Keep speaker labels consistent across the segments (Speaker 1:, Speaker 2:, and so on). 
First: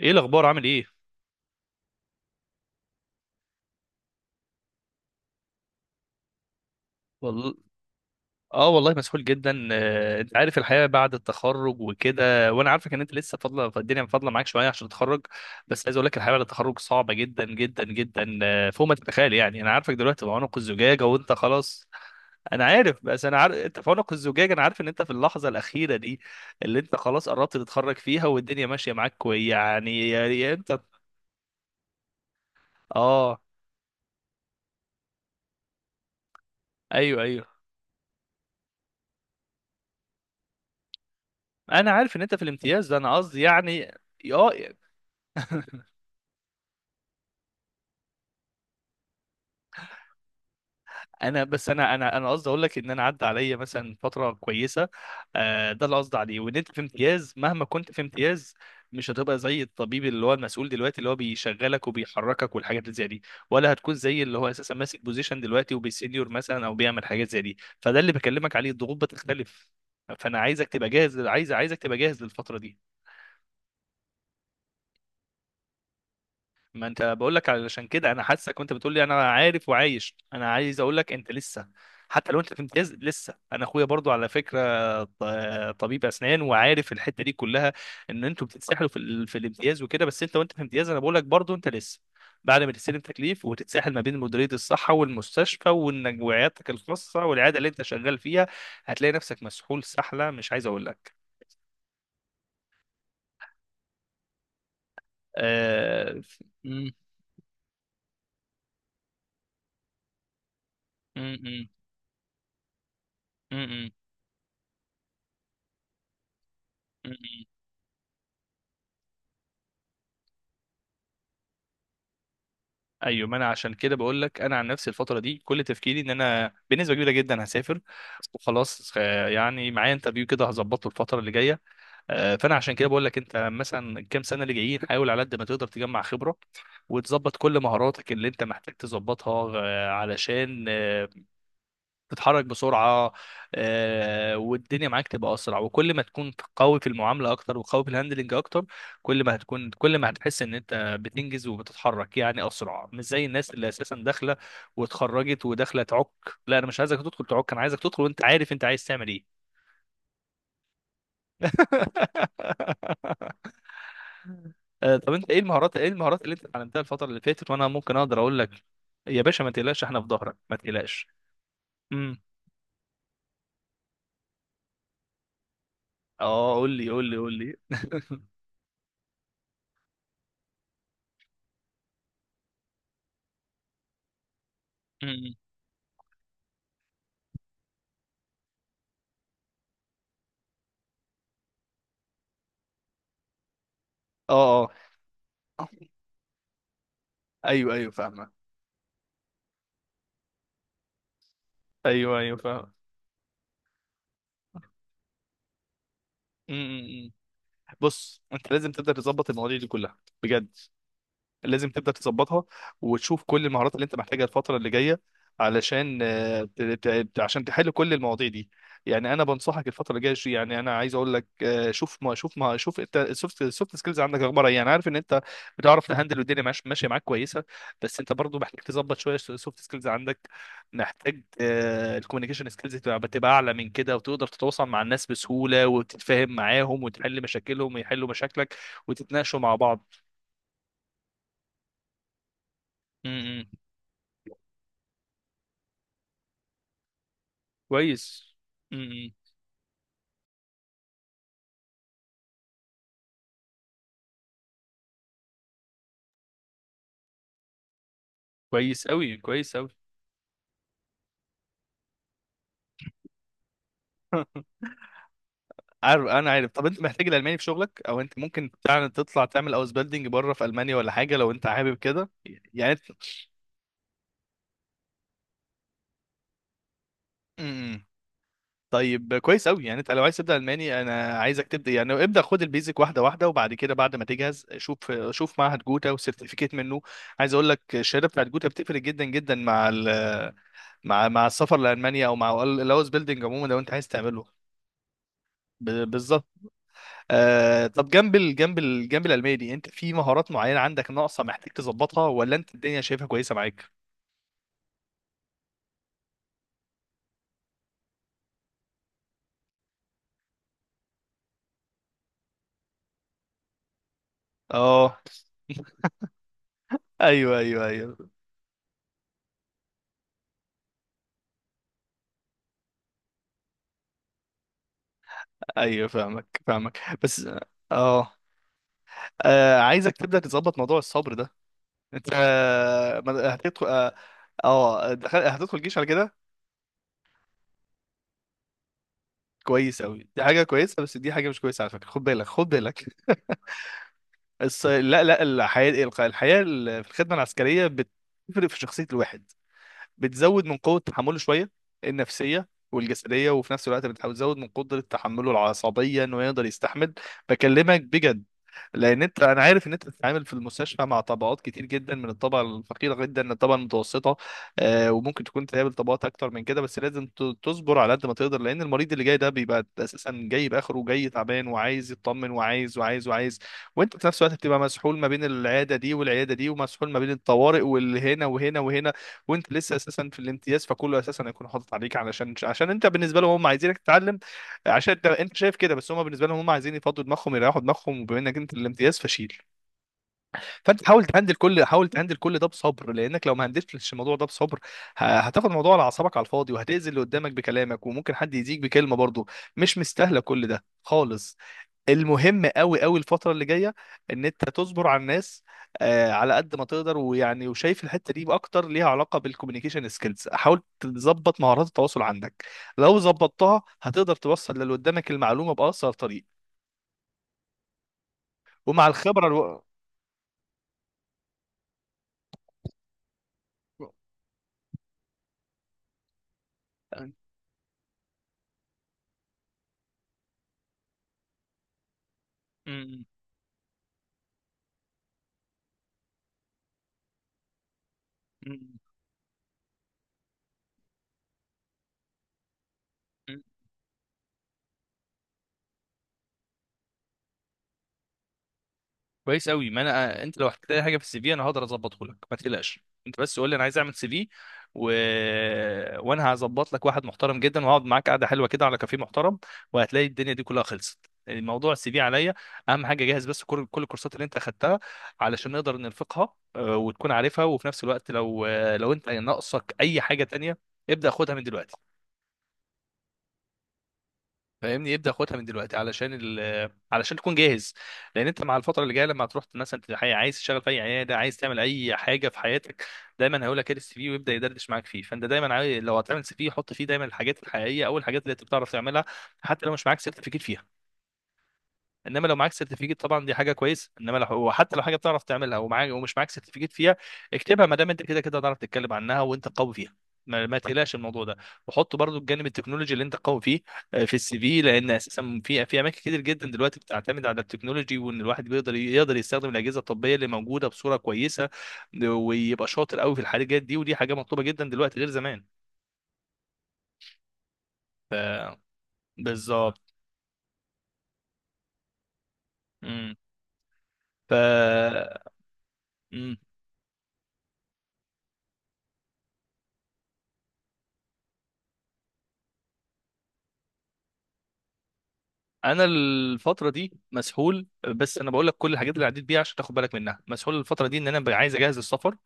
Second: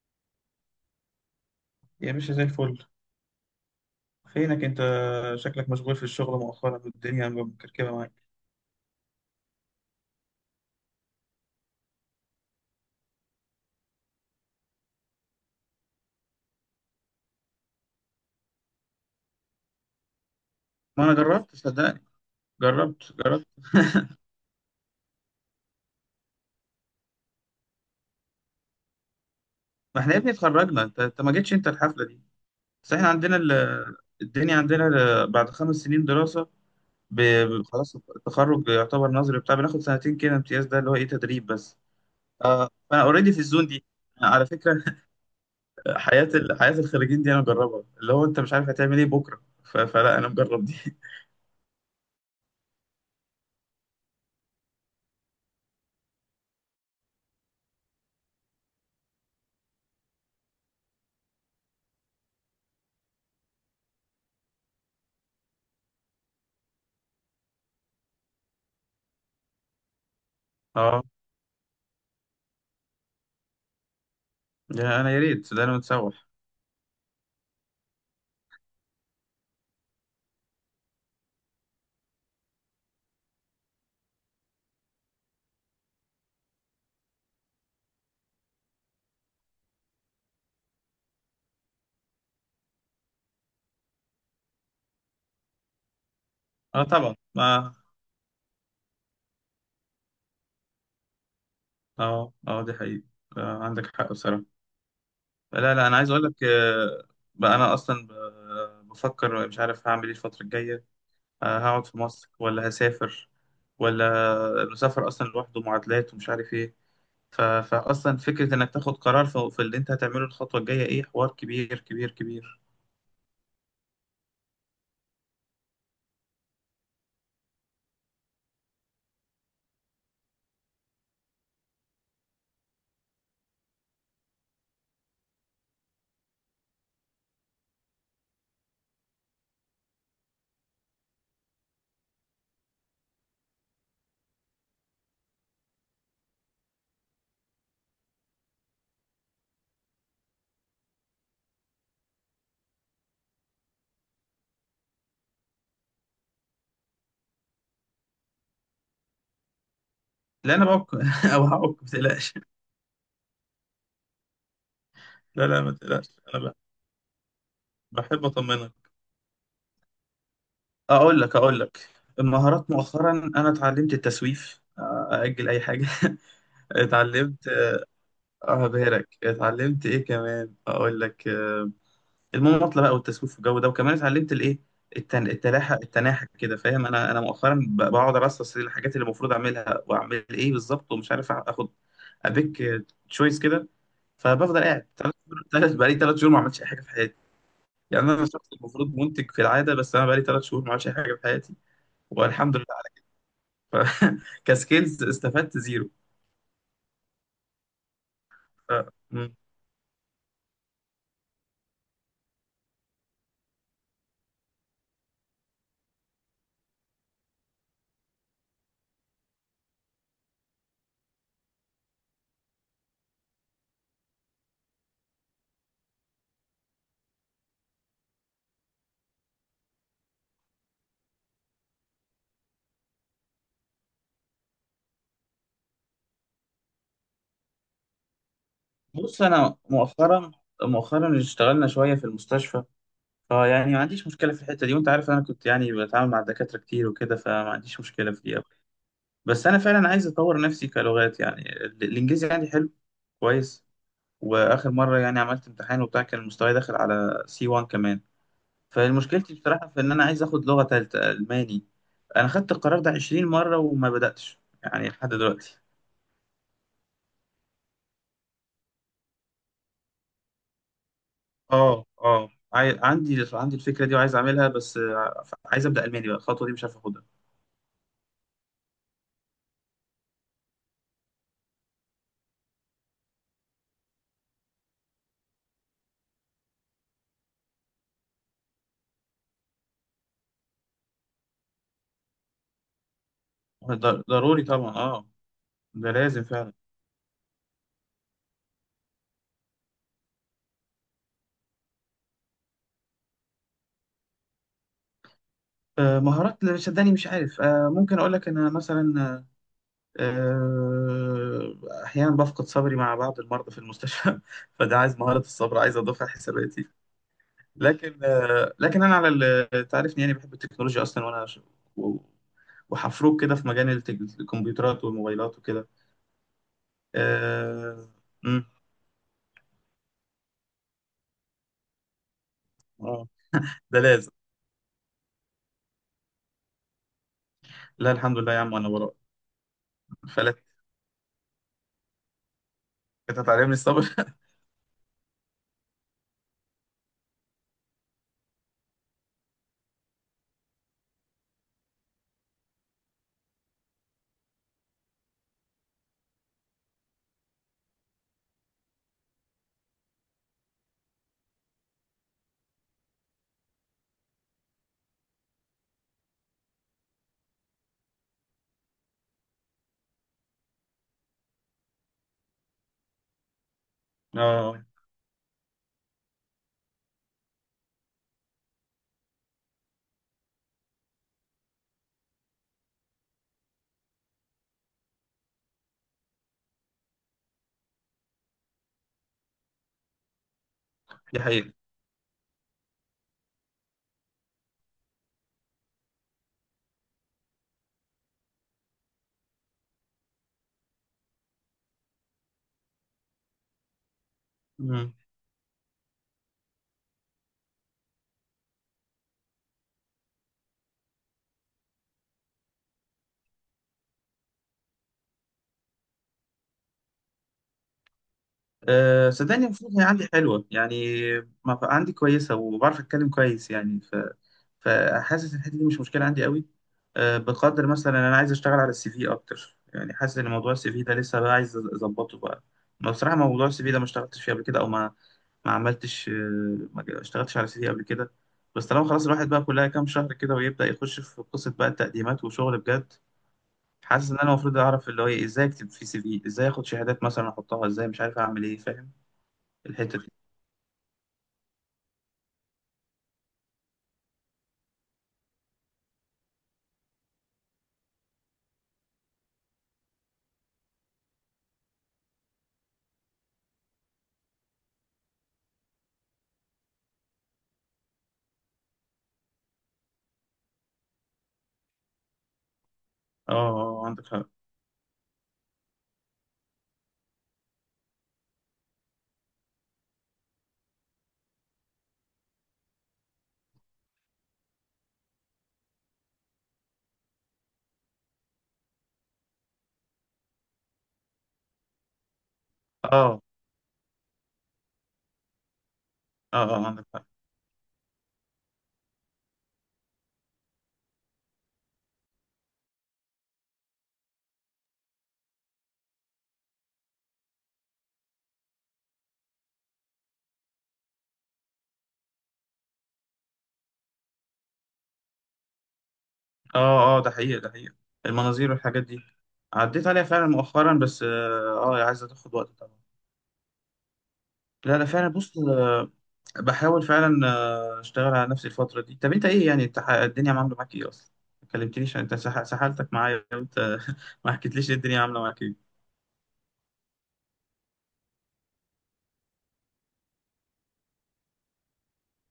Speaker 1: ايه الاخبار، عامل ايه؟
Speaker 2: يا باشا، زي الفل. فينك انت؟ شكلك مشغول في الشغل مؤخرا والدنيا
Speaker 1: والله.
Speaker 2: مكركبه معاك.
Speaker 1: اه والله مسحول جدا، انت عارف الحياه بعد التخرج وكده، وانا عارفك ان انت لسه الدنيا فاضله معاك شويه عشان تتخرج. بس عايز اقول لك الحياه بعد التخرج صعبه جدا جدا جدا، فوق ما تتخيل. يعني انا عارفك دلوقتي في عنق الزجاجه
Speaker 2: ما انا
Speaker 1: وانت
Speaker 2: جربت،
Speaker 1: خلاص.
Speaker 2: صدقني.
Speaker 1: انا عارف،
Speaker 2: جربت
Speaker 1: بس انا
Speaker 2: جربت
Speaker 1: عارف انت في عنق الزجاجه. انا عارف ان انت في اللحظه الاخيره دي، اللي انت خلاص قربت تتخرج فيها، والدنيا ماشيه معاك كويس.
Speaker 2: ما
Speaker 1: يعني
Speaker 2: احنا يا ابني
Speaker 1: يعني انت.
Speaker 2: اتخرجنا. انت ما جيتش انت الحفله دي. بس احنا عندنا
Speaker 1: اه،
Speaker 2: ال... الدنيا عندنا ال... بعد خمس سنين دراسه،
Speaker 1: ايوه، ايوه.
Speaker 2: خلاص التخرج يعتبر نظري بتاع، بناخد سنتين كده امتياز، ده اللي هو ايه، تدريب بس.
Speaker 1: انا عارف ان انت في
Speaker 2: آه،
Speaker 1: الامتياز ده،
Speaker 2: فانا
Speaker 1: انا
Speaker 2: اوريدي في
Speaker 1: قصدي
Speaker 2: الزون دي،
Speaker 1: يعني.
Speaker 2: على
Speaker 1: اه
Speaker 2: فكره حياه ال... حياه الخريجين دي انا مجربها، اللي هو انت مش عارف هتعمل ايه بكره، فلا، انا مجرب دي
Speaker 1: انا بس انا قصدي اقول لك ان انا عدى عليا مثلا فتره كويسه. ده اللي قصدي عليه. وان انت في امتياز، مهما كنت في امتياز، مش هتبقى زي الطبيب اللي هو المسؤول دلوقتي، اللي هو بيشغلك وبيحركك والحاجات اللي زي دي. ولا هتكون زي اللي هو اساسا ماسك بوزيشن دلوقتي وبيسينيور مثلا، او بيعمل حاجات زي دي. فده اللي بكلمك عليه، الضغوط بتختلف. فانا عايزك تبقى
Speaker 2: اه،
Speaker 1: جاهز عايز عايزك تبقى جاهز للفتره دي.
Speaker 2: يا انا يا ريت، ده انا متسوح.
Speaker 1: ما انت بقول لك علشان كده. انا حاسك وانت بتقول لي انا عارف وعايش، انا عايز اقول لك انت لسه، حتى لو انت في امتياز لسه، انا اخويا برضو على فكره. ط- طبيب اسنان وعارف الحته دي كلها، ان انتوا بتتسحلوا في الامتياز وكده. بس انت، وانت في امتياز، انا بقول لك برضو انت لسه، بعد ما تستلم تكليف وتتسحل ما بين مديريه الصحه والمستشفى، وانك وعيادتك
Speaker 2: اه طبعا،
Speaker 1: الخاصه والعياده اللي
Speaker 2: ما.
Speaker 1: انت شغال فيها، هتلاقي نفسك مسحول سحله مش عايز اقول لك.
Speaker 2: اه اه، دي حقيقة. آه، عندك حق بصراحة. لا لا، انا عايز
Speaker 1: آه...
Speaker 2: اقول لك
Speaker 1: ف- م-
Speaker 2: بقى انا اصلا بفكر مش عارف هعمل ايه الفترة الجاية. آه،
Speaker 1: م-
Speaker 2: هقعد في مصر ولا هسافر؟
Speaker 1: م-
Speaker 2: ولا، المسافر اصلا لوحده معادلات ومش عارف ايه.
Speaker 1: م- م-
Speaker 2: فاصلا فكرة انك تاخد قرار في اللي انت هتعمله، الخطوة الجاية ايه، حوار كبير كبير كبير.
Speaker 1: ايوه، ما انا عشان كده بقول لك. انا عن نفسي الفتره دي كل تفكيري ان انا بنسبه كبيره جدا هسافر وخلاص. يعني معايا انترفيو كده هظبطه الفتره اللي جايه. فانا عشان كده بقول لك، انت مثلا الكام سنه اللي جايين، حاول على قد ما تقدر تجمع خبره وتظبط كل مهاراتك اللي انت محتاج تظبطها، علشان تتحرك بسرعه. والدنيا معاك تبقى اسرع. وكل ما تكون قوي في المعامله اكتر وقوي في الهاندلنج اكتر، كل ما هتحس ان انت بتنجز وبتتحرك يعني اسرع، مش زي الناس اللي اساسا داخله واتخرجت وداخله تعك. لا، انا مش عايزك تدخل تعك، انا عايزك تدخل وانت عارف انت عايز تعمل ايه.
Speaker 2: لا انا بعك او هعك، ما تقلقش.
Speaker 1: طب انت ايه
Speaker 2: لا لا، ما
Speaker 1: المهارات ايه
Speaker 2: تقلقش.
Speaker 1: المهارات اللي انت
Speaker 2: انا ب-
Speaker 1: اتعلمتها الفتره اللي فاتت، وانا ممكن اقدر
Speaker 2: بحب
Speaker 1: اقول لك.
Speaker 2: اطمنك.
Speaker 1: يا باشا، ما تقلقش، احنا في ظهرك، ما تقلقش.
Speaker 2: اقول لك.
Speaker 1: امم
Speaker 2: المهارات مؤخرا، انا اتعلمت التسويف، اجل اي حاجه
Speaker 1: اه، قول لي قول لي قول
Speaker 2: اتعلمت
Speaker 1: لي.
Speaker 2: اه، بهرك اتعلمت ايه كمان، اقول لك المماطله بقى والتسويف والجو ده، وكمان اتعلمت الايه، التن...
Speaker 1: امم
Speaker 2: التلاحة التناحة كده، فاهم؟ انا مؤخرا بقعد ارصص الحاجات اللي المفروض اعملها واعمل ايه بالظبط، ومش عارف اخد ابيك، تشويس كده. فبفضل
Speaker 1: اه،
Speaker 2: قاعد ثلاث، بقالي ثلاث شهور ما عملتش اي حاجه في حياتي.
Speaker 1: ايوه، ايوه،
Speaker 2: يعني انا
Speaker 1: فاهمه.
Speaker 2: شخص المفروض منتج في العاده، بس انا بقالي ثلاث شهور ما عملتش اي حاجه في حياتي،
Speaker 1: ايوه، ايوه،
Speaker 2: والحمد
Speaker 1: فاهمه.
Speaker 2: كسكيلز استفدت زيرو.
Speaker 1: م- م- م. بص، انت لازم
Speaker 2: ف-
Speaker 1: تبدا تظبط
Speaker 2: مم.
Speaker 1: المواضيع دي كلها بجد. لازم تبدا تظبطها وتشوف كل المهارات اللي انت محتاجها الفتره اللي جايه، علشان آه، ت- ت- عشان تحل كل المواضيع دي. يعني انا بنصحك الفتره اللي جايه، يعني انا عايز اقول لك، شوف ما شوف ما شوف انت السوفت سكيلز عندك اخبارها ايه. يعني عارف ان انت بتعرف تهندل، والدنيا ماشيه معاك كويسه، بس انت برضو محتاج تظبط شويه السوفت سكيلز عندك. محتاج الكوميونيكيشن سكيلز تبقى اعلى من كده، وتقدر تتواصل مع الناس بسهوله، وتتفاهم معاهم وتحل مشاكلهم ويحلوا مشاكلك،
Speaker 2: بص،
Speaker 1: وتتناقشوا مع
Speaker 2: انا
Speaker 1: بعض.
Speaker 2: مؤخرا مؤخرا اشتغلنا شويه في المستشفى.
Speaker 1: م- م.
Speaker 2: فيعني ما عنديش مشكله في الحته دي، وانت عارف انا كنت يعني بتعامل مع الدكاتره كتير وكده، فما عنديش مشكله في
Speaker 1: كويس.
Speaker 2: دي أوي.
Speaker 1: امم
Speaker 2: بس انا فعلا عايز اطور نفسي كلغات. يعني الانجليزي عندي حلو، كويس. واخر مره يعني عملت امتحان وبتاع، كان المستوى داخل على سي 1 كمان.
Speaker 1: كويس قوي،
Speaker 2: فمشكلتي
Speaker 1: كويس
Speaker 2: بصراحه
Speaker 1: قوي.
Speaker 2: في ان انا عايز اخد لغه ثالثه، الماني. انا خدت القرار ده 20 مره وما بداتش يعني لحد دلوقتي.
Speaker 1: انا عارف. طب انت محتاج الالماني في شغلك؟ او انت ممكن فعلا تطلع تعمل اوس بيلدينج بره في المانيا ولا حاجه لو انت حابب
Speaker 2: اه
Speaker 1: كده؟
Speaker 2: اه،
Speaker 1: يعني انت.
Speaker 2: عندي الفكره دي وعايز اعملها، بس عايز ابدا الماني بقى، الخطوه دي مش عارف اخدها.
Speaker 1: إمم. طيب، كويس قوي. يعني انت لو عايز تبدا الماني، انا عايزك تبدا يعني ابدا خد البيزك واحده واحده، وبعد كده بعد ما تجهز شوف معهد جوتا وسيرتيفيكيت منه. عايز اقول لك الشهاده بتاعت جوتا بتفرق جدا جدا مع السفر لالمانيا، او مع الاوس بيلدينج عموما لو انت عايز تعمله.
Speaker 2: ضروري طبعا، اه. ده لازم
Speaker 1: بالظبط.
Speaker 2: فعلا.
Speaker 1: طب جنب العلمية دي، انت في مهارات معينة عندك ناقصة محتاج تظبطها، ولا انت الدنيا شايفها كويسة معاك؟
Speaker 2: مهارات اللي شداني، مش عارف ممكن اقول لك ان انا مثلا آه، احيانا بفقد صبري مع بعض المرضى في المستشفى فده عايز
Speaker 1: اه،
Speaker 2: مهاره الصبر، عايز اضيفها حساباتي.
Speaker 1: ايوه، ايوه،
Speaker 2: لكن
Speaker 1: ايوه،
Speaker 2: لكن انا على تعرفني يعني، بحب التكنولوجيا اصلا، وانا و- وحفروك كده في مجال الكمبيوترات والموبايلات وكده.
Speaker 1: ايوه، فاهمك، فاهمك. بس
Speaker 2: اه.
Speaker 1: اه
Speaker 2: مم.
Speaker 1: عايزك تبدأ تظبط موضوع الصبر ده. انت
Speaker 2: آه.
Speaker 1: هتدخل.
Speaker 2: ده لازم.
Speaker 1: هتدخل جيش على كده.
Speaker 2: لا الحمد لله يا عم، انا وراك.
Speaker 1: كويس قوي، دي
Speaker 2: فلت،
Speaker 1: حاجة كويسة، بس دي حاجة مش كويسة على فكرة، خد بالك، خد بالك.
Speaker 2: كانت هتعلمني الصبر
Speaker 1: لا، لا، الحياة في الخدمة العسكرية بتفرق في شخصية الواحد، بتزود من قوة تحمله شوية، النفسية والجسدية، وفي نفس الوقت بتحاول تزود من قدرة تحمله العصبية انه يقدر يستحمل. بكلمك بجد. لان انا عارف ان انت بتتعامل في المستشفى مع طبقات كتير جدا، من الطبقه الفقيره جدا للطبقه المتوسطه. وممكن تكون تقابل طبقات اكتر من كده، بس لازم تصبر على قد ما تقدر. لان المريض اللي جاي ده بيبقى اساسا جاي باخره، وجاي تعبان وعايز يطمن، وعايز وعايز وعايز. وانت في نفس الوقت بتبقى
Speaker 2: اه،
Speaker 1: مسحول ما بين العياده دي والعياده دي، ومسحول ما بين الطوارئ واللي هنا وهنا وهنا. وانت لسه اساسا في الامتياز، فكله اساسا هيكون حاطط عليك، عشان انت بالنسبه لهم هم عايزينك تتعلم، عشان انت شايف كده. بس هم بالنسبه لهم هم عايزين يفضوا دماغهم، يريحوا دماغهم. وبما انك انت الامتياز فشيل، فانت حاول
Speaker 2: دي
Speaker 1: تهندل
Speaker 2: حقيقة.
Speaker 1: كل حاول تهندل كل ده بصبر. لانك لو ما هندلتش الموضوع ده بصبر، هتاخد الموضوع على اعصابك على الفاضي، وهتاذي اللي قدامك بكلامك، وممكن حد يزيك بكلمه برضه. مش مستاهله كل ده خالص. المهم قوي قوي الفترة اللي جاية، ان انت تصبر
Speaker 2: مم.
Speaker 1: على الناس على قد ما تقدر. ويعني، وشايف الحتة دي اكتر ليها علاقة بالكوميونيكيشن سكيلز، حاول تظبط مهارات التواصل عندك. لو ظبطتها هتقدر توصل للي قدامك المعلومة بأسرع طريق. ومع
Speaker 2: أه
Speaker 1: الخبرة
Speaker 2: صدقني، المفروض هي عندي حلوة يعني. ما بقى عندي كويسة وبعرف أتكلم كويس يعني، فحاسس إن الحتة دي مش مشكلة عندي قوي. أه بقدر مثلا أنا عايز أشتغل على السي في أكتر. يعني حاسس إن موضوع السي في ده لسه بقى عايز أظبطه بقى. ما
Speaker 1: مم.
Speaker 2: بصراحة موضوع السي في ده ما اشتغلتش فيه قبل كده، أو ما عملتش، ما اشتغلتش على السي في قبل كده. بس طالما خلاص الواحد بقى، كلها كام شهر كده ويبدأ يخش في قصة بقى التقديمات وشغل بجد.
Speaker 1: مم.
Speaker 2: حاسس ان انا المفروض اعرف اللي هو إيه، ازاي اكتب في سي في، ازاي اخد شهادات مثلا احطها، ازاي مش عارف اعمل ايه، فاهم؟
Speaker 1: كويس قوي. ما
Speaker 2: الحته دي.
Speaker 1: انا انت لو احتجت اي حاجه في السي في، انا هقدر اظبطه لك، ما تقلقش. انت بس قول لي انا عايز اعمل سي في، و... وانا هظبط لك واحد محترم جدا، وهقعد معاك قعده حلوه كده على كافيه محترم، وهتلاقي الدنيا دي كلها خلصت. الموضوع السي في عليا. اهم حاجه جهز بس كل الكورسات اللي انت اخدتها علشان نقدر نرفقها، وتكون عارفها. وفي نفس الوقت لو لو انت ناقصك اي حاجه تانية، ابدا خدها من دلوقتي.
Speaker 2: اه عندك حق.
Speaker 1: فاهمني، يبدا ياخدها من دلوقتي علشان تكون جاهز. لان انت مع الفتره اللي جايه، لما تروح مثلا عايز تشتغل في اي عياده، عايز تعمل اي حاجه في حياتك، دايما هيقول لك ايه السي في، ويبدا يدردش معاك فيه. فانت دايما عايز، لو هتعمل سي في حط فيه دايما الحاجات الحقيقيه، او الحاجات اللي انت بتعرف تعملها حتى لو مش معاك سيرتيفيكيت فيها. انما لو معاك
Speaker 2: اه
Speaker 1: سيرتيفيكت
Speaker 2: اه
Speaker 1: طبعا دي حاجه كويسه. انما لو وحتى لو حاجه بتعرف تعملها ومعاك ومش معاك
Speaker 2: اه،
Speaker 1: سيرتيفيكت
Speaker 2: عندك
Speaker 1: فيها،
Speaker 2: حق.
Speaker 1: اكتبها، ما دام انت كده كده هتعرف تتكلم عنها وانت قوي فيها. ما تقلقش من الموضوع ده. وحط برضو الجانب التكنولوجي اللي انت قوي فيه في السي في. لان اساسا في اماكن كتير جدا دلوقتي بتعتمد على التكنولوجي، وان الواحد بيقدر يستخدم الاجهزه الطبيه اللي موجوده بصوره كويسه، ويبقى شاطر قوي في الحاجات دي. ودي حاجه مطلوبه جدا دلوقتي، غير زمان.
Speaker 2: اه اه، ده حقيقه، ده حقيقه.
Speaker 1: ف
Speaker 2: المناظير والحاجات دي عديت
Speaker 1: بالظبط.
Speaker 2: عليها فعلا مؤخرا، بس اه، عايزه تاخد وقت طبعا.
Speaker 1: امم ف
Speaker 2: لا لا، فعلا. بص
Speaker 1: مم.
Speaker 2: بحاول فعلا اشتغل على نفسي الفتره دي. طب انت ايه يعني، انت الدنيا عامله معاك ايه اصلا؟ ما كلمتنيش، انت سحلتك معايا وانت ما حكيتليش إيه الدنيا عامله معاك ايه.
Speaker 1: انا الفتره دي مسحول، بس انا بقول لك كل الحاجات اللي عديت بيها عشان تاخد بالك منها. مسحول الفتره دي ان انا عايز اجهز السفر،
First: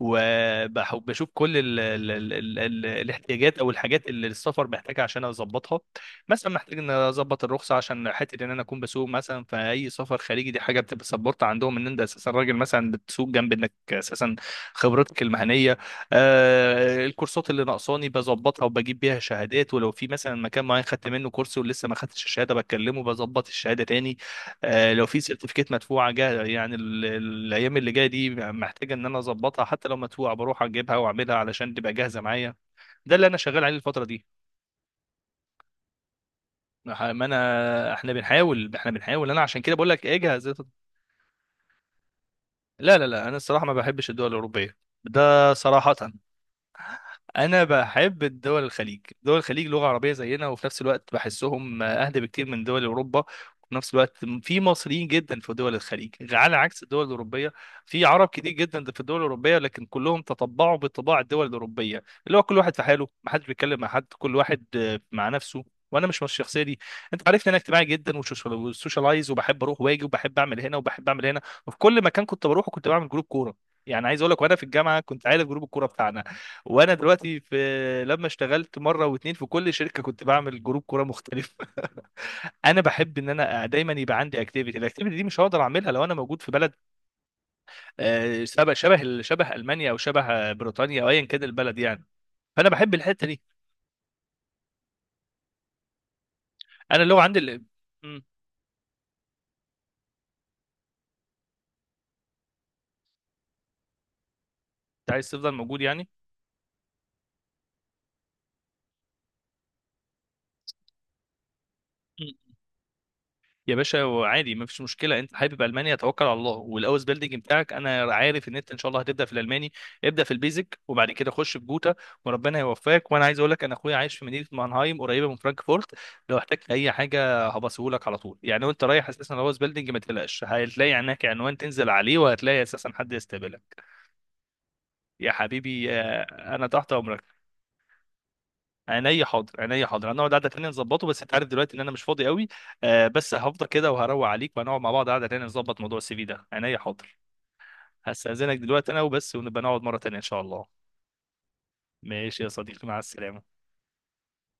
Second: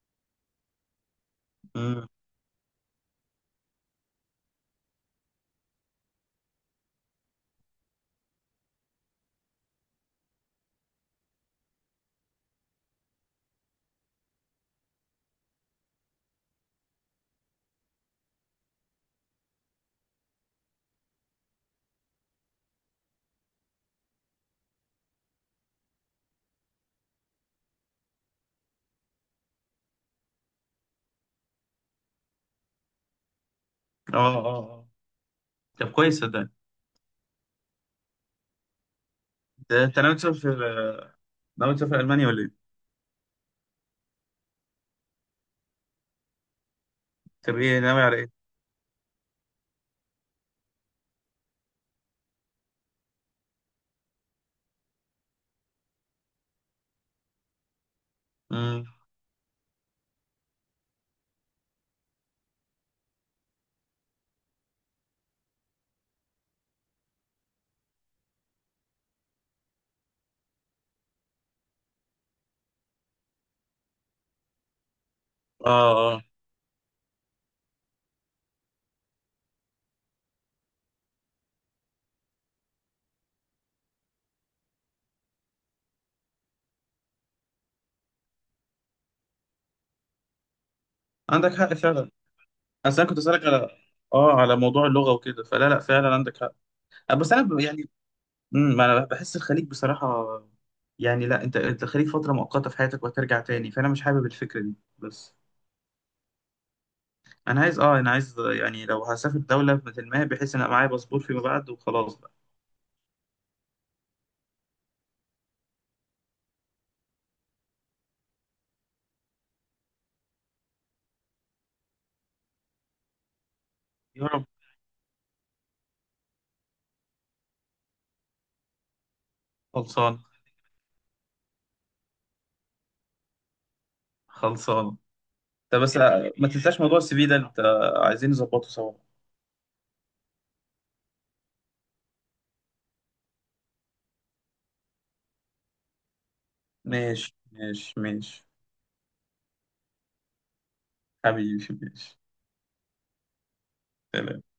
Speaker 1: وبشوف كل ال
Speaker 2: مم.
Speaker 1: ال ال ال ال الاحتياجات او الحاجات اللي السفر محتاجها عشان اظبطها. مثلا محتاج ان اظبط الرخصه عشان حته ان انا اكون بسوق مثلا في اي سفر خارجي. دي حاجه بتبقى سبورت عندهم ان انت اساسا راجل مثلا بتسوق، جنب انك اساسا خبرتك المهنيه. الكورسات اللي ناقصاني بظبطها وبجيب بيها شهادات. ولو في مثلا مكان معين خدت منه كورس ولسه ما خدتش الشهاده، بكلمه بظبط الشهاده تاني. لو في سيرتيفيكات مدفوعه جاهزه، يعني الايام اللي جايه دي محتاجه ان انا اظبطها، حتى لو مدفوعه بروح اجيبها واعملها علشان تبقى جاهزه معايا. ده اللي انا شغال عليه الفتره دي.
Speaker 2: اه اه اه، طب كويس، صدقني.
Speaker 1: ما انا احنا بنحاول، احنا بنحاول، انا عشان كده
Speaker 2: ده
Speaker 1: بقول
Speaker 2: انت
Speaker 1: لك
Speaker 2: ناوي
Speaker 1: اجهز.
Speaker 2: تسافر؟ ناوي تسافر المانيا ولا ايه؟
Speaker 1: لا، لا، لا، انا الصراحه ما بحبش الدول الاوروبيه. ده صراحه.
Speaker 2: تبقى
Speaker 1: انا
Speaker 2: ايه، ناوي على
Speaker 1: بحب
Speaker 2: ايه؟
Speaker 1: الدول الخليج دول الخليج لغه عربيه زينا، وفي نفس الوقت بحسهم اهدى بكتير من دول اوروبا. وفي نفس الوقت في مصريين جدا في دول الخليج، على عكس الدول الاوروبيه. في عرب كتير جدا
Speaker 2: امم،
Speaker 1: في الدول الاوروبيه، لكن كلهم تطبعوا بطباع الدول الاوروبيه، اللي هو كل واحد في حاله، ما حدش بيتكلم مع حد، كل واحد مع نفسه. وانا مش من الشخصيه دي. انت عارفني انا اجتماعي جدا، وسوشيالايز، وبحب اروح واجي، وبحب اعمل هنا وبحب اعمل هنا. وفي كل مكان كنت بروحه كنت بعمل جروب كوره. يعني عايز اقول لك، وانا في الجامعه كنت عارف جروب
Speaker 2: اه
Speaker 1: الكوره
Speaker 2: اه،
Speaker 1: بتاعنا. وانا دلوقتي في. لما اشتغلت مره واتنين في كل شركه كنت بعمل جروب كوره مختلف. انا بحب ان انا دايما يبقى عندي اكتيفيتي. الاكتيفيتي دي مش هقدر اعملها لو انا موجود في بلد شبه المانيا، او شبه بريطانيا، او ايا كان
Speaker 2: عندك حق
Speaker 1: البلد يعني.
Speaker 2: فعلا.
Speaker 1: فانا بحب
Speaker 2: اصل انا كنت
Speaker 1: الحته دي.
Speaker 2: اسالك على اه، على موضوع اللغه وكده، فلا لا، فعلا عندك حق.
Speaker 1: انا اللغه
Speaker 2: بس
Speaker 1: عندي
Speaker 2: يعني،
Speaker 1: مم.
Speaker 2: امم، ما انا بحس الخليج بصراحه. يعني لا، انت انت الخليج فتره مؤقته في حياتك وهترجع تاني، فانا مش حابب الفكره دي.
Speaker 1: انت عايز
Speaker 2: بس
Speaker 1: تفضل موجود يعني؟
Speaker 2: انا عايز اه، انا عايز يعني لو هسافر دوله مثل ما هي، بحيث ان أبقى معايا باسبور فيما بعد وخلاص بقى.
Speaker 1: يا باشا، وعادي، ما فيش مشكله. انت حابب المانيا، توكل على الله والاوس بيلدينج بتاعك. انا عارف ان انت ان شاء الله هتبدا في الالماني. ابدا في البيزك، وبعد كده خش في جوتا، وربنا يوفقك. وانا عايز اقول لك، انا اخويا عايش
Speaker 2: يا
Speaker 1: في مدينه
Speaker 2: رب.
Speaker 1: مانهايم، قريبه من فرانكفورت. لو احتجت اي حاجه هبصهولك على طول. يعني وانت رايح اساسا الاوس بيلدينج ما
Speaker 2: خلصان،
Speaker 1: تقلقش، هتلاقي هناك عنوان تنزل عليه، وهتلاقي اساسا حد يستقبلك.
Speaker 2: خلصان.
Speaker 1: يا
Speaker 2: طب
Speaker 1: حبيبي.
Speaker 2: بس ما
Speaker 1: انا
Speaker 2: تنساش
Speaker 1: تحت
Speaker 2: موضوع السي
Speaker 1: امرك.
Speaker 2: في ده، انت عايزين نظبطه سوا.
Speaker 1: عينيا حاضر، عينيا حاضر، هنقعد قعده تانيه نظبطه، بس انت عارف دلوقتي ان انا مش فاضي قوي. بس هفضل كده وهروق عليك، وهنقعد مع بعض قعده تانيه نظبط موضوع السي في ده. عينيا حاضر.
Speaker 2: ماشي ماشي ماشي.
Speaker 1: هستأذنك دلوقتي انا وبس، ونبقى نقعد مره تانيه ان شاء الله.
Speaker 2: حبيبي، ماشي.
Speaker 1: ماشي يا صديقي، مع السلامه.
Speaker 2: سلام.